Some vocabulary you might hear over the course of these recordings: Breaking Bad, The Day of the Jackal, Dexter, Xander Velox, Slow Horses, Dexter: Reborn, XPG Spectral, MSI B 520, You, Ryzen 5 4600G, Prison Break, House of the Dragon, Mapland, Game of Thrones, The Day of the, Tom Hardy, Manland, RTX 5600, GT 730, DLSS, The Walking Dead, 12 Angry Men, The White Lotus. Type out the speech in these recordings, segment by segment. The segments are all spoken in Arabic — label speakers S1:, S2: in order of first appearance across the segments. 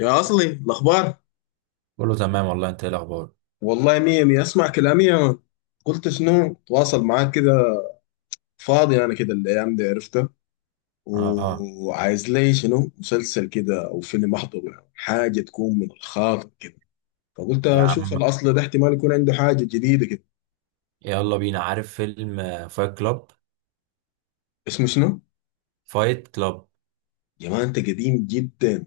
S1: يا أصلي الأخبار
S2: كله تمام والله، انت ايه الاخبار؟
S1: والله مية مية. أسمع كلامي يا مان، قلت شنو؟ تواصل معاك كده. فاضي أنا كده الأيام دي، عرفتها،
S2: اه، آه.
S1: وعايز لي شنو، مسلسل كده أو فيلم أحضره، يعني حاجة تكون من الخاطر كده. فقلت
S2: يا
S1: أشوف
S2: عم،
S1: الأصل ده، احتمال يكون عنده حاجة جديدة كده.
S2: يلا بينا. عارف فيلم فايت كلاب؟
S1: اسمه شنو؟
S2: فايت كلاب.
S1: يا مان أنت قديم جدا.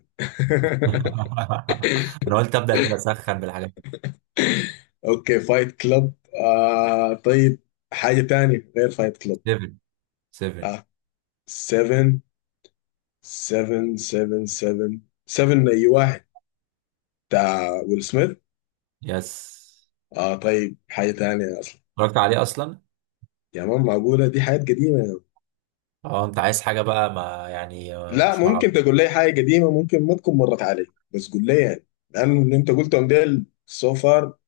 S2: انا قلت ابدا كده اسخن بالحاجات دي.
S1: أوكي، فايت كلاب. آه طيب، حاجة تانية غير فايت كلاب.
S2: 7 7
S1: آه، 7، سفن سفن سفن سفن اي واحد، بتاع ويل سميث.
S2: يس.
S1: اه طيب، حاجه تانية اصلا.
S2: اتفرجت عليه اصلا.
S1: يا مان، معقوله؟ دي حاجات قديمه يا مان.
S2: اه، انت عايز حاجه بقى، ما يعني
S1: لا،
S2: مش
S1: ممكن
S2: معروف.
S1: تقول لي حاجه قديمه ممكن ما تكون مرت علي، بس قول لي، يعني، لانه اللي انت قلتهم ديل سو فار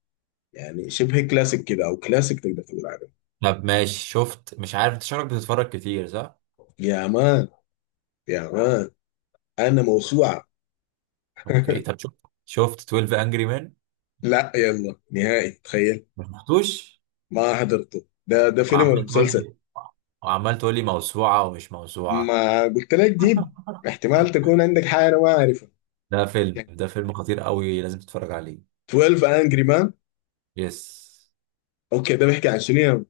S1: يعني شبه كلاسيك كده او كلاسيك تقدر تقول عليه.
S2: طب ماشي. شفت، مش عارف، انت شكلك بتتفرج كتير، صح؟
S1: يا مان، يا مان، انا موسوعه.
S2: اوكي طب، شفت 12 انجري مان؟
S1: لا، يلا، نهائي، تخيل،
S2: ما شفتوش؟
S1: ما حضرته. ده فيلم ولا
S2: وعمال تقول
S1: مسلسل؟
S2: لي وعمال تقول لي موسوعه ومش موسوعه.
S1: ما قلت لك جيب، احتمال تكون عندك حاجه انا ما اعرفها.
S2: ده فيلم خطير قوي، لازم تتفرج عليه.
S1: 12 انجري مان.
S2: يس.
S1: اوكي، ده بيحكي عن شنو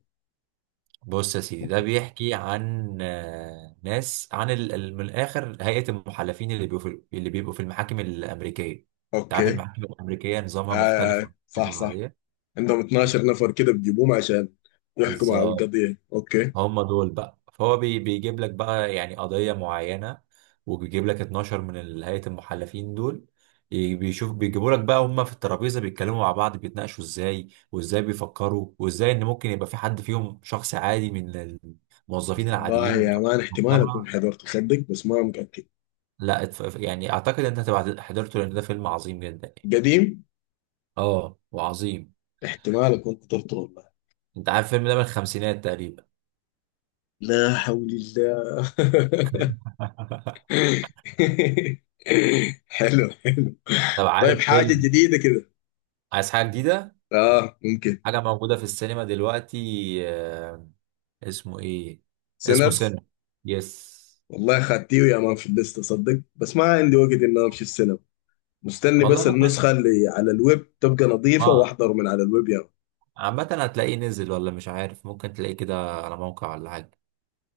S2: بص يا سيدي، ده بيحكي عن ناس، عن من الاخر هيئة المحلفين اللي اللي بيبقوا في المحاكم الأمريكية. انت عارف
S1: اوكي.
S2: المحاكم الأمريكية نظامها مختلف
S1: آه،
S2: عن
S1: صح
S2: المحاكم
S1: صح.
S2: العادية.
S1: عندهم 12 نفر كده بيجيبوهم عشان يحكموا على
S2: بالظبط.
S1: القضية. اوكي.
S2: هم دول بقى، فهو بيجيب لك بقى يعني قضية معينة. وبيجيب لك 12 هيئة المحلفين دول. بيشوف بيجيبوا لك بقى، هم في الترابيزة بيتكلموا مع بعض، بيتناقشوا ازاي، وازاي بيفكروا، وازاي ان ممكن يبقى في حد فيهم شخص عادي من الموظفين
S1: والله
S2: العاديين
S1: يا
S2: بتوع
S1: مان احتمال اكون
S2: المجتمع.
S1: حضرته صدق، بس ما متأكد.
S2: لا، يعني اعتقد ان انت هتبقى حضرته، لان ده فيلم عظيم جدا يعني.
S1: قديم.
S2: اه، وعظيم.
S1: احتمال اكون حضرته والله.
S2: انت عارف الفيلم ده من الخمسينات تقريبا.
S1: لا حول الله. حلو، حلو.
S2: طب،
S1: طيب،
S2: عارف
S1: حاجة
S2: فيلم؟
S1: جديدة كده.
S2: عايز حاجة جديدة؟
S1: اه، ممكن.
S2: حاجة موجودة في السينما دلوقتي، اسمه ايه؟ اسمه
S1: سينرز.
S2: سن. يس.
S1: والله خدتيه يا مان في الليستة صدق، بس ما عندي وقت اني امشي السينما. مستني
S2: والله
S1: بس
S2: ممكن.
S1: النسخة اللي على الويب تبقى نظيفة
S2: اه.
S1: واحضر من على الويب يعني.
S2: عامة، هتلاقيه نزل ولا مش عارف، ممكن تلاقيه كده على موقع ولا حاجة.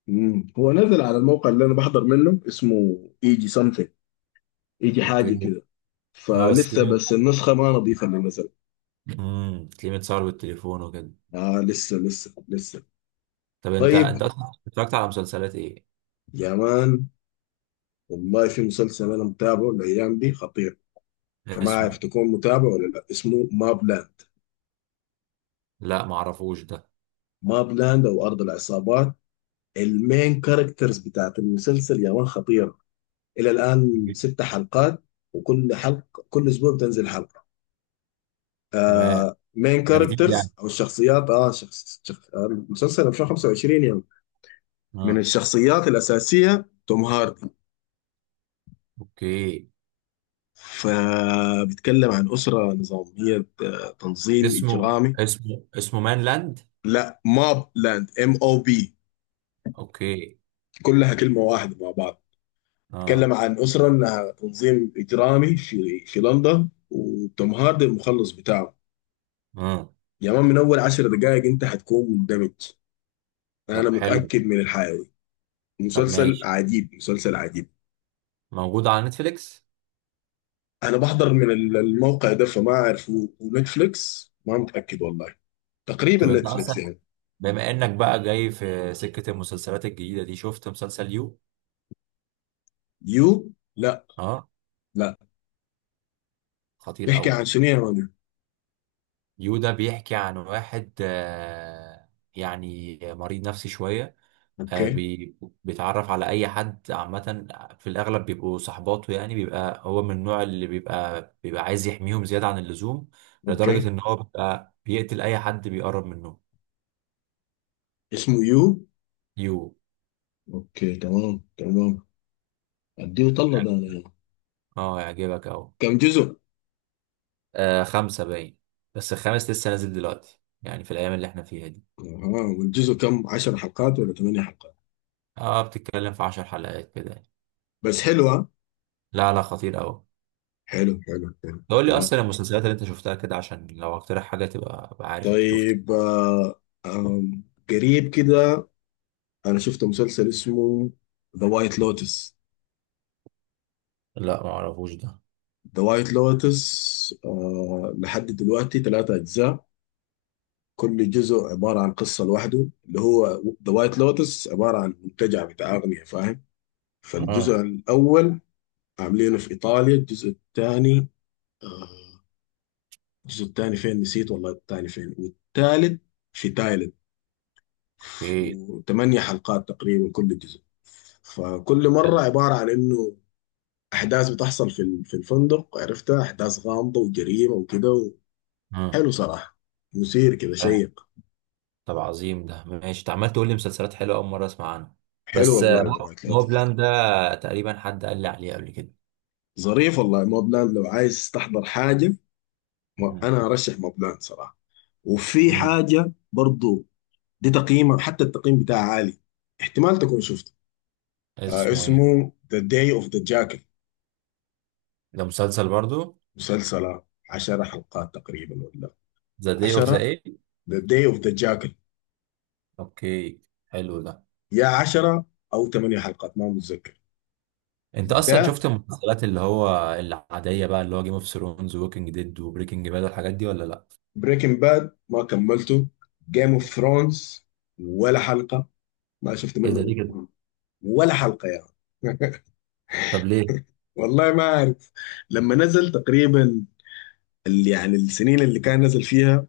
S1: هو نزل على الموقع اللي انا بحضر منه، اسمه ايجي سمثينج، ايجي حاجة
S2: اوكي.
S1: كده.
S2: اه بس
S1: فلسه، بس
S2: تلاقيه،
S1: النسخة ما نظيفة اللي نزل.
S2: تلاقيه متصور بالتليفون وكده.
S1: آه، لسه لسه لسه.
S2: طب، انت
S1: طيب،
S2: انت اصلا اتفرجت على مسلسلات ايه؟
S1: يا مان، والله في مسلسل انا متابعه الايام دي خطير، فما عارف
S2: اسمه؟
S1: تكون متابع ولا لا. اسمه ماب لاند.
S2: لا، معرفوش ده.
S1: ماب لاند او ارض العصابات. المين كاركترز بتاعت المسلسل يا مان خطيرة. الى الان ست حلقات، وكل حلقه كل اسبوع بتنزل حلقه.
S2: تمام.
S1: آه، مين
S2: ده جديد يعني؟
S1: كاركترز او الشخصيات، اه شخص شخ... آه، المسلسل 2025 يعني. من
S2: اه.
S1: الشخصيات الاساسيه توم هاردي.
S2: اوكي.
S1: فبيتكلم عن اسره نظاميه، تنظيم
S2: اسمه
S1: اجرامي.
S2: اسمه اسمه مان لاند؟
S1: لا، ماب لاند، ام او بي،
S2: اوكي.
S1: كلها كلمه واحده مع بعض.
S2: اه.
S1: بيتكلم عن اسره انها تنظيم اجرامي في لندن، وتوم هاردي المخلص بتاعه.
S2: اه.
S1: يا مان، من اول 10 دقائق انت حتكون مندمج،
S2: طب
S1: انا
S2: حلو.
S1: متاكد من الحيوي.
S2: طب
S1: مسلسل
S2: ماشي.
S1: عجيب، مسلسل عجيب.
S2: موجود على نتفليكس؟
S1: انا بحضر من الموقع ده، فما اعرف، ونتفليكس ما متاكد والله. تقريبا
S2: طب انت
S1: نتفليكس
S2: اصلا،
S1: يعني.
S2: بما انك بقى جاي في سكة المسلسلات الجديدة دي، شفت مسلسل يو؟
S1: يو؟ لا.
S2: اه.
S1: لا.
S2: خطير
S1: بيحكي
S2: قوي.
S1: عن شنو يا مان؟
S2: يو ده بيحكي عن واحد، يعني مريض نفسي شوية. آه
S1: اوكي.
S2: بي بيتعرف على اي حد عامة. في الاغلب بيبقوا صحباته، يعني بيبقى هو من النوع اللي بيبقى عايز يحميهم زيادة عن اللزوم. لدرجة
S1: اوكي.
S2: ان هو بيبقى بيقتل اي حد بيقرب منه.
S1: اسمه يو.
S2: يو.
S1: اوكي، تمام تمام. اديه طلة ده انا
S2: يعجبك.
S1: يعني.
S2: اه يعجبك اهو.
S1: كم جزء؟
S2: خمسة باين. بس الخامس لسه نازل دلوقتي، يعني في الايام اللي احنا فيها دي.
S1: اها، والجزء كم، 10 حلقات ولا 8 حلقات؟
S2: اه، بتتكلم في 10 حلقات كده يعني.
S1: بس حلو ها.
S2: لا لا، خطير قوي.
S1: حلو حلو حلو،
S2: قول لي
S1: تمام.
S2: اصلا المسلسلات اللي انت شفتها كده، عشان لو اقترح حاجه تبقى ابقى عارف انت شفت.
S1: طيب، آه آم، قريب كده، انا شفت مسلسل اسمه ذا وايت لوتس.
S2: لا ما اعرفوش ده.
S1: ذا وايت لوتس، لحد دلوقتي ثلاثة اجزاء. كل جزء عبارة عن قصة لوحده. اللي هو ذا وايت لوتس عبارة عن منتجع بتاع اغنية، فاهم؟ فالجزء
S2: اه.
S1: الاول عاملينه في ايطاليا. الجزء الثاني، آه، فين نسيت والله، الثاني فين، والثالث في تايلاند.
S2: ايه.
S1: وثمانية حلقات تقريبا كل جزء. فكل مرة
S2: حلو.
S1: عبارة عن انه احداث بتحصل في الفندق، عرفتها، احداث غامضه وجريمه وكده
S2: اه،
S1: حلو صراحه. مثير كده،
S2: آه.
S1: شيق.
S2: طب عظيم، ده ماشي. انت عمال تقول لي مسلسلات حلوه اول مره اسمع عنها.
S1: حلو
S2: بس
S1: والله ذا وايت
S2: مو
S1: لوتس.
S2: بلان ده تقريبا حد قال لي عليه قبل كده.
S1: ظريف والله موبلاند، لو عايز تحضر حاجه،
S2: مم.
S1: انا ارشح موبلاند صراحه. وفي
S2: مم.
S1: حاجه برضو، دي تقييمه، حتى التقييم بتاعها عالي، احتمال تكون شفته. آه،
S2: اسمه ايه؟
S1: اسمه ذا داي اوف ذا جاكل.
S2: ده مسلسل برضو؟
S1: مسلسل، 10 حلقات تقريبا ولا
S2: ذا داي اوف ذا
S1: 10،
S2: ايه؟
S1: ذا داي اوف ذا جاكل،
S2: اوكي. حلو ده.
S1: يا 10 او 8 حلقات، ما متذكر
S2: انت اصلا
S1: ده.
S2: شفت المسلسلات اللي هو العاديه بقى، اللي هو جيم اوف ثرونز ووكينج ديد وبريكنج باد والحاجات دي، ولا لا؟
S1: بريكنج باد ما كملته. جيم اوف ثرونز ولا حلقه ما شفت
S2: ايه ده،
S1: منه،
S2: ليه كده؟
S1: ولا حلقه يا يعني.
S2: طب ليه؟
S1: والله ما عارف، لما نزل تقريبا، يعني السنين اللي كان نزل فيها،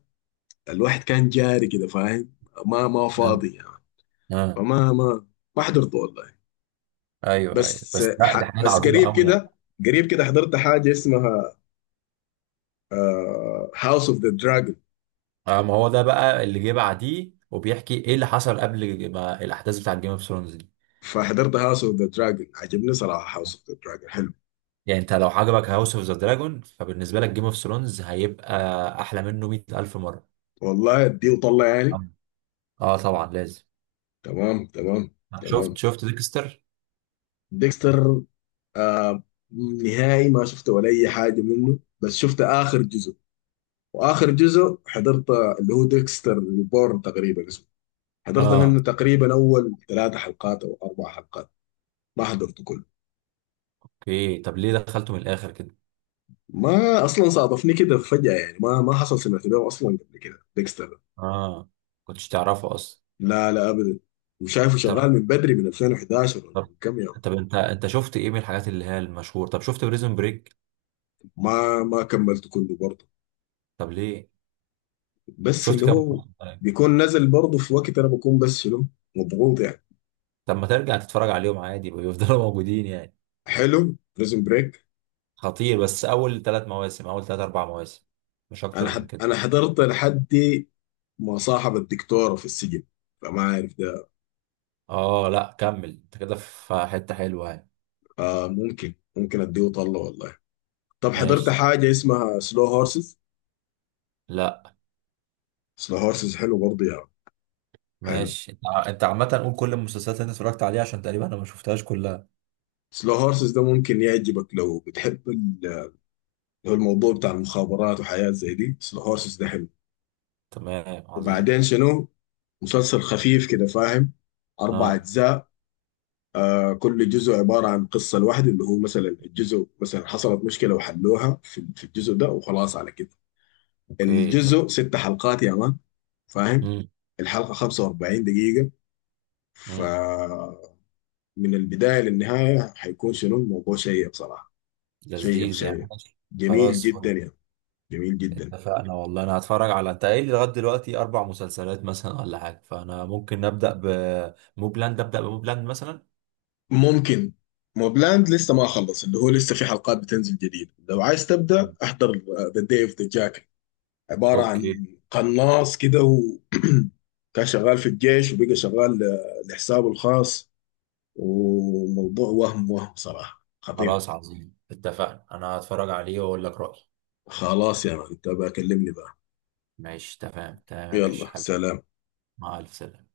S1: الواحد كان جاري كده فاهم، ما
S2: اه.
S1: فاضي يعني،
S2: اه.
S1: فما ما ما حضرته والله.
S2: ايوه ايوه،
S1: بس
S2: بس لا، دي
S1: ح
S2: حاجات
S1: بس
S2: عظيمه
S1: قريب
S2: قوي يعني.
S1: كده، قريب كده حضرت حاجه اسمها هاوس اوف ذا دراجون.
S2: اه، ما هو ده بقى اللي جه بعديه، وبيحكي ايه اللي حصل قبل ما الاحداث بتاعت جيم اوف ثرونز دي.
S1: فحضرت هاوس اوف ذا دراجون، عجبني صراحه. هاوس اوف ذا دراجون حلو
S2: يعني انت لو عجبك هاوس اوف ذا دراجون، فبالنسبه لك جيم اوف ثرونز هيبقى احلى منه 100000 مره.
S1: والله. اديه وطلع يعني.
S2: اه. اه طبعا لازم.
S1: تمام تمام
S2: شفت
S1: تمام.
S2: شفت ديكستر؟
S1: ديكستر، آه نهائي ما شفت ولا اي حاجه منه، بس شفت اخر جزء، واخر جزء حضرت اللي هو ديكستر ريبورن تقريبا اسمه. حضرت
S2: اه.
S1: منه تقريبا اول ثلاث حلقات او اربع حلقات، ما حضرته كله.
S2: اوكي، طب ليه دخلته من الاخر كده؟
S1: ما اصلا صادفني كده فجاه يعني، ما حصل سمعت به اصلا قبل كده ديكستر ده.
S2: اه. كنتش تعرفه اصلا؟
S1: لا لا ابدا. وشايفه
S2: طب
S1: شغال من بدري، من 2011 ولا
S2: طب
S1: من كم يوم.
S2: طب انت شفت ايه من الحاجات اللي هي المشهور؟ طب شفت بريزون بريك؟
S1: ما كملته كله برضه،
S2: طب ليه؟
S1: بس
S2: شفت
S1: اللي
S2: كام
S1: هو
S2: موسم؟
S1: بيكون نازل برضه في وقت انا بكون، بس شنو، مضغوط يعني.
S2: طب ما ترجع تتفرج عليهم عادي، بيفضلوا موجودين يعني.
S1: حلو بريزون بريك.
S2: خطير، بس اول ثلاث مواسم، اول ثلاث اربع مواسم، مش اكتر من كده.
S1: انا حضرت لحد ما صاحب الدكتوره في السجن، فما عارف ده.
S2: اه لا، كمل انت كده في حتة حلوة يعني.
S1: آه، ممكن، ممكن اديه طله والله. طب حضرت
S2: ماشي.
S1: حاجه اسمها سلو هورسز.
S2: لا.
S1: سلو هورسز حلو برضه يعني. حلو.
S2: ماشي، انت عامة قول كل المسلسلات اللي انت اتفرجت عليها، عشان تقريبا انا ما شفتهاش كلها.
S1: سلو هورسز ده ممكن يعجبك لو بتحب لو الموضوع بتاع المخابرات وحياة زي دي، سلو هورسز ده حلو.
S2: تمام عظيم.
S1: وبعدين شنو، مسلسل خفيف كده فاهم، أربع
S2: اه.
S1: أجزاء. كل جزء عبارة عن قصة لوحده، اللي هو مثلا الجزء، مثلا حصلت مشكلة وحلوها في الجزء ده وخلاص على كده.
S2: اوكي.
S1: الجزء ست حلقات يا مان، فاهم؟ الحلقة 45 دقيقة،
S2: تمام.
S1: فمن البداية للنهاية حيكون شنو الموضوع، شيق صراحة. شيق
S2: لذيذ يعني
S1: شيق،
S2: ماشي.
S1: جميل
S2: خلاص، فل.
S1: جدا يعني، جميل جدا.
S2: اتفقنا والله، انا هتفرج على، انت قايل لي لغايه دلوقتي اربع مسلسلات مثلا ولا حاجه، فانا ممكن نبدا بموبلاند، ابدا بموبلاند مثلا.
S1: ممكن. موبلاند لسه ما خلص، اللي هو لسه في حلقات بتنزل جديد. لو عايز تبدأ احضر ذا داي اوف ذا جاك، عبارة
S2: اوكي.
S1: عن قناص كده، و كان شغال في الجيش، وبقى شغال لحسابه الخاص، وموضوع، وهم صراحة خطير.
S2: خلاص عظيم، اتفقنا، انا هتفرج عليه واقول لك رايي.
S1: خلاص يا مان، انت بكلمني بقى.
S2: ماشي، تمام تمام يا
S1: يلا،
S2: باشا حبيبي.
S1: سلام.
S2: مع الف سلامه.